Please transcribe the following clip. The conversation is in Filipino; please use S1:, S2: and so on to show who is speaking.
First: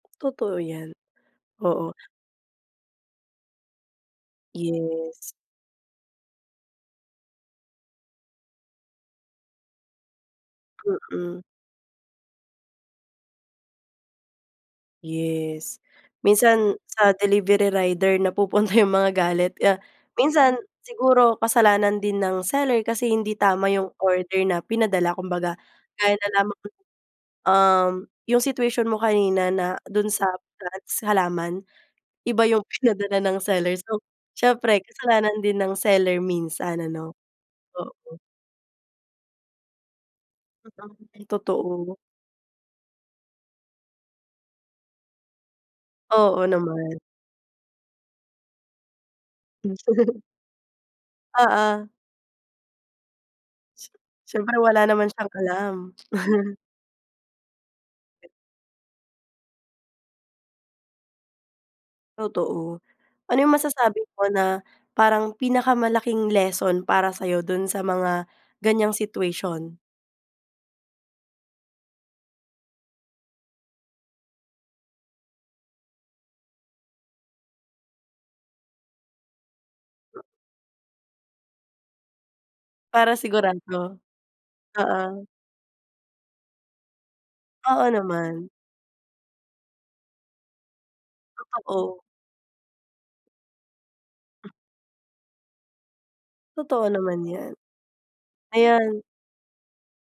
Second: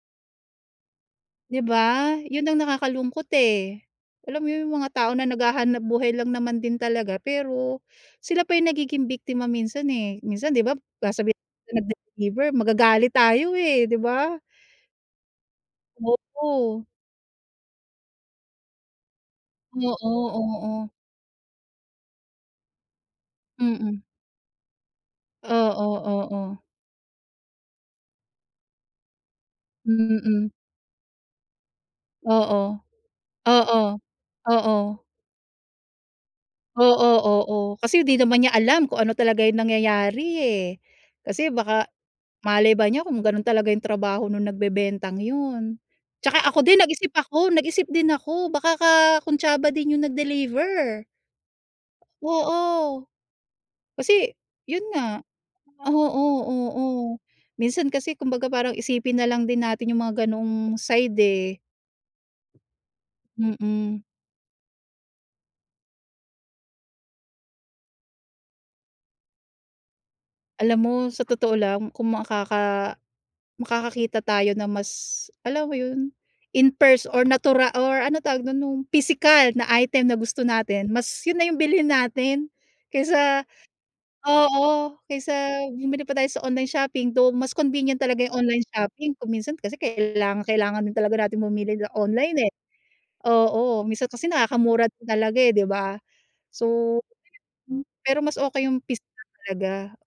S1: Totoo yan,
S2: 'Di
S1: oo.
S2: ba, 'yun ang nakakalungkot, eh, alam mo yung mga tao na
S1: Yes.
S2: naghahanap-buhay lang naman din talaga, pero, sila pa yung nagiging biktima minsan, eh. Minsan 'di ba, sasabihin
S1: Mhm.
S2: ng nag-deliver, magagalit tayo, eh, 'di ba?
S1: Yes. Minsan,
S2: Oo.
S1: sa delivery rider napupunta yung mga galit kaya,
S2: Oo,
S1: minsan,
S2: oo.
S1: siguro, kasalanan din ng seller kasi hindi tama yung
S2: Mm.
S1: order na pinadala, kumbaga,
S2: Oo,
S1: gaya na lamang
S2: oo.
S1: um, yung situation mo kanina na dun sa
S2: Mm.
S1: plants, halaman, iba yung
S2: Oo,
S1: pinadala ng seller,
S2: oo.
S1: so siyempre,
S2: Oo.
S1: kasalanan din ng seller minsan,
S2: Oo,
S1: ano?
S2: oo, kasi 'di
S1: Oo.
S2: naman niya alam kung ano talaga yung nangyayari,
S1: Totoo
S2: eh,
S1: [unintelligible]
S2: kasi baka
S1: totoo.
S2: malay ba niya kung ganun talaga yung trabaho nung nagbebentang yun, 'tsaka
S1: Oo,
S2: ako din
S1: naman.
S2: nag-isip ako, nag-isip din ako, baka kakuntsaba din yung nag-deliver.
S1: Oo.
S2: Oo. Kasi
S1: Siyempre,
S2: yun
S1: wala naman
S2: nga,
S1: siyang alam.
S2: oo, oo, minsan kasi, kumbaga, parang isipin nalang din natin yung mga ganoong side, eh.
S1: Totoo. Ano 'yung
S2: Mm.
S1: masasabi mo na parang pinakamalaking lesson para sa'yo dun sa mga ganyang situation?
S2: Alam mo, sa totoo lang, kung makaka makakakita tayo na mas, alam mo yun, in pers or, natura or, ano tawag dun? Nung pisikal na item na gusto natin, mas yun na yung bilhin natin,
S1: Para
S2: kaysa
S1: sigurado,
S2: oo,
S1: oo.
S2: kaysa bumili pa tayo sa online shopping, though mas
S1: Oo
S2: convenient talaga yung
S1: naman.
S2: online shopping kung minsan, kasi, kailangang-kailangan din talaga natin bumili sa
S1: Totoo.
S2: online, eh. Oo, minsan kasi nakakamura din talaga, eh, 'di ba?
S1: Totoo
S2: So
S1: naman 'yan.
S2: pero mas okey yung
S1: Ayan.
S2: pisikal talaga.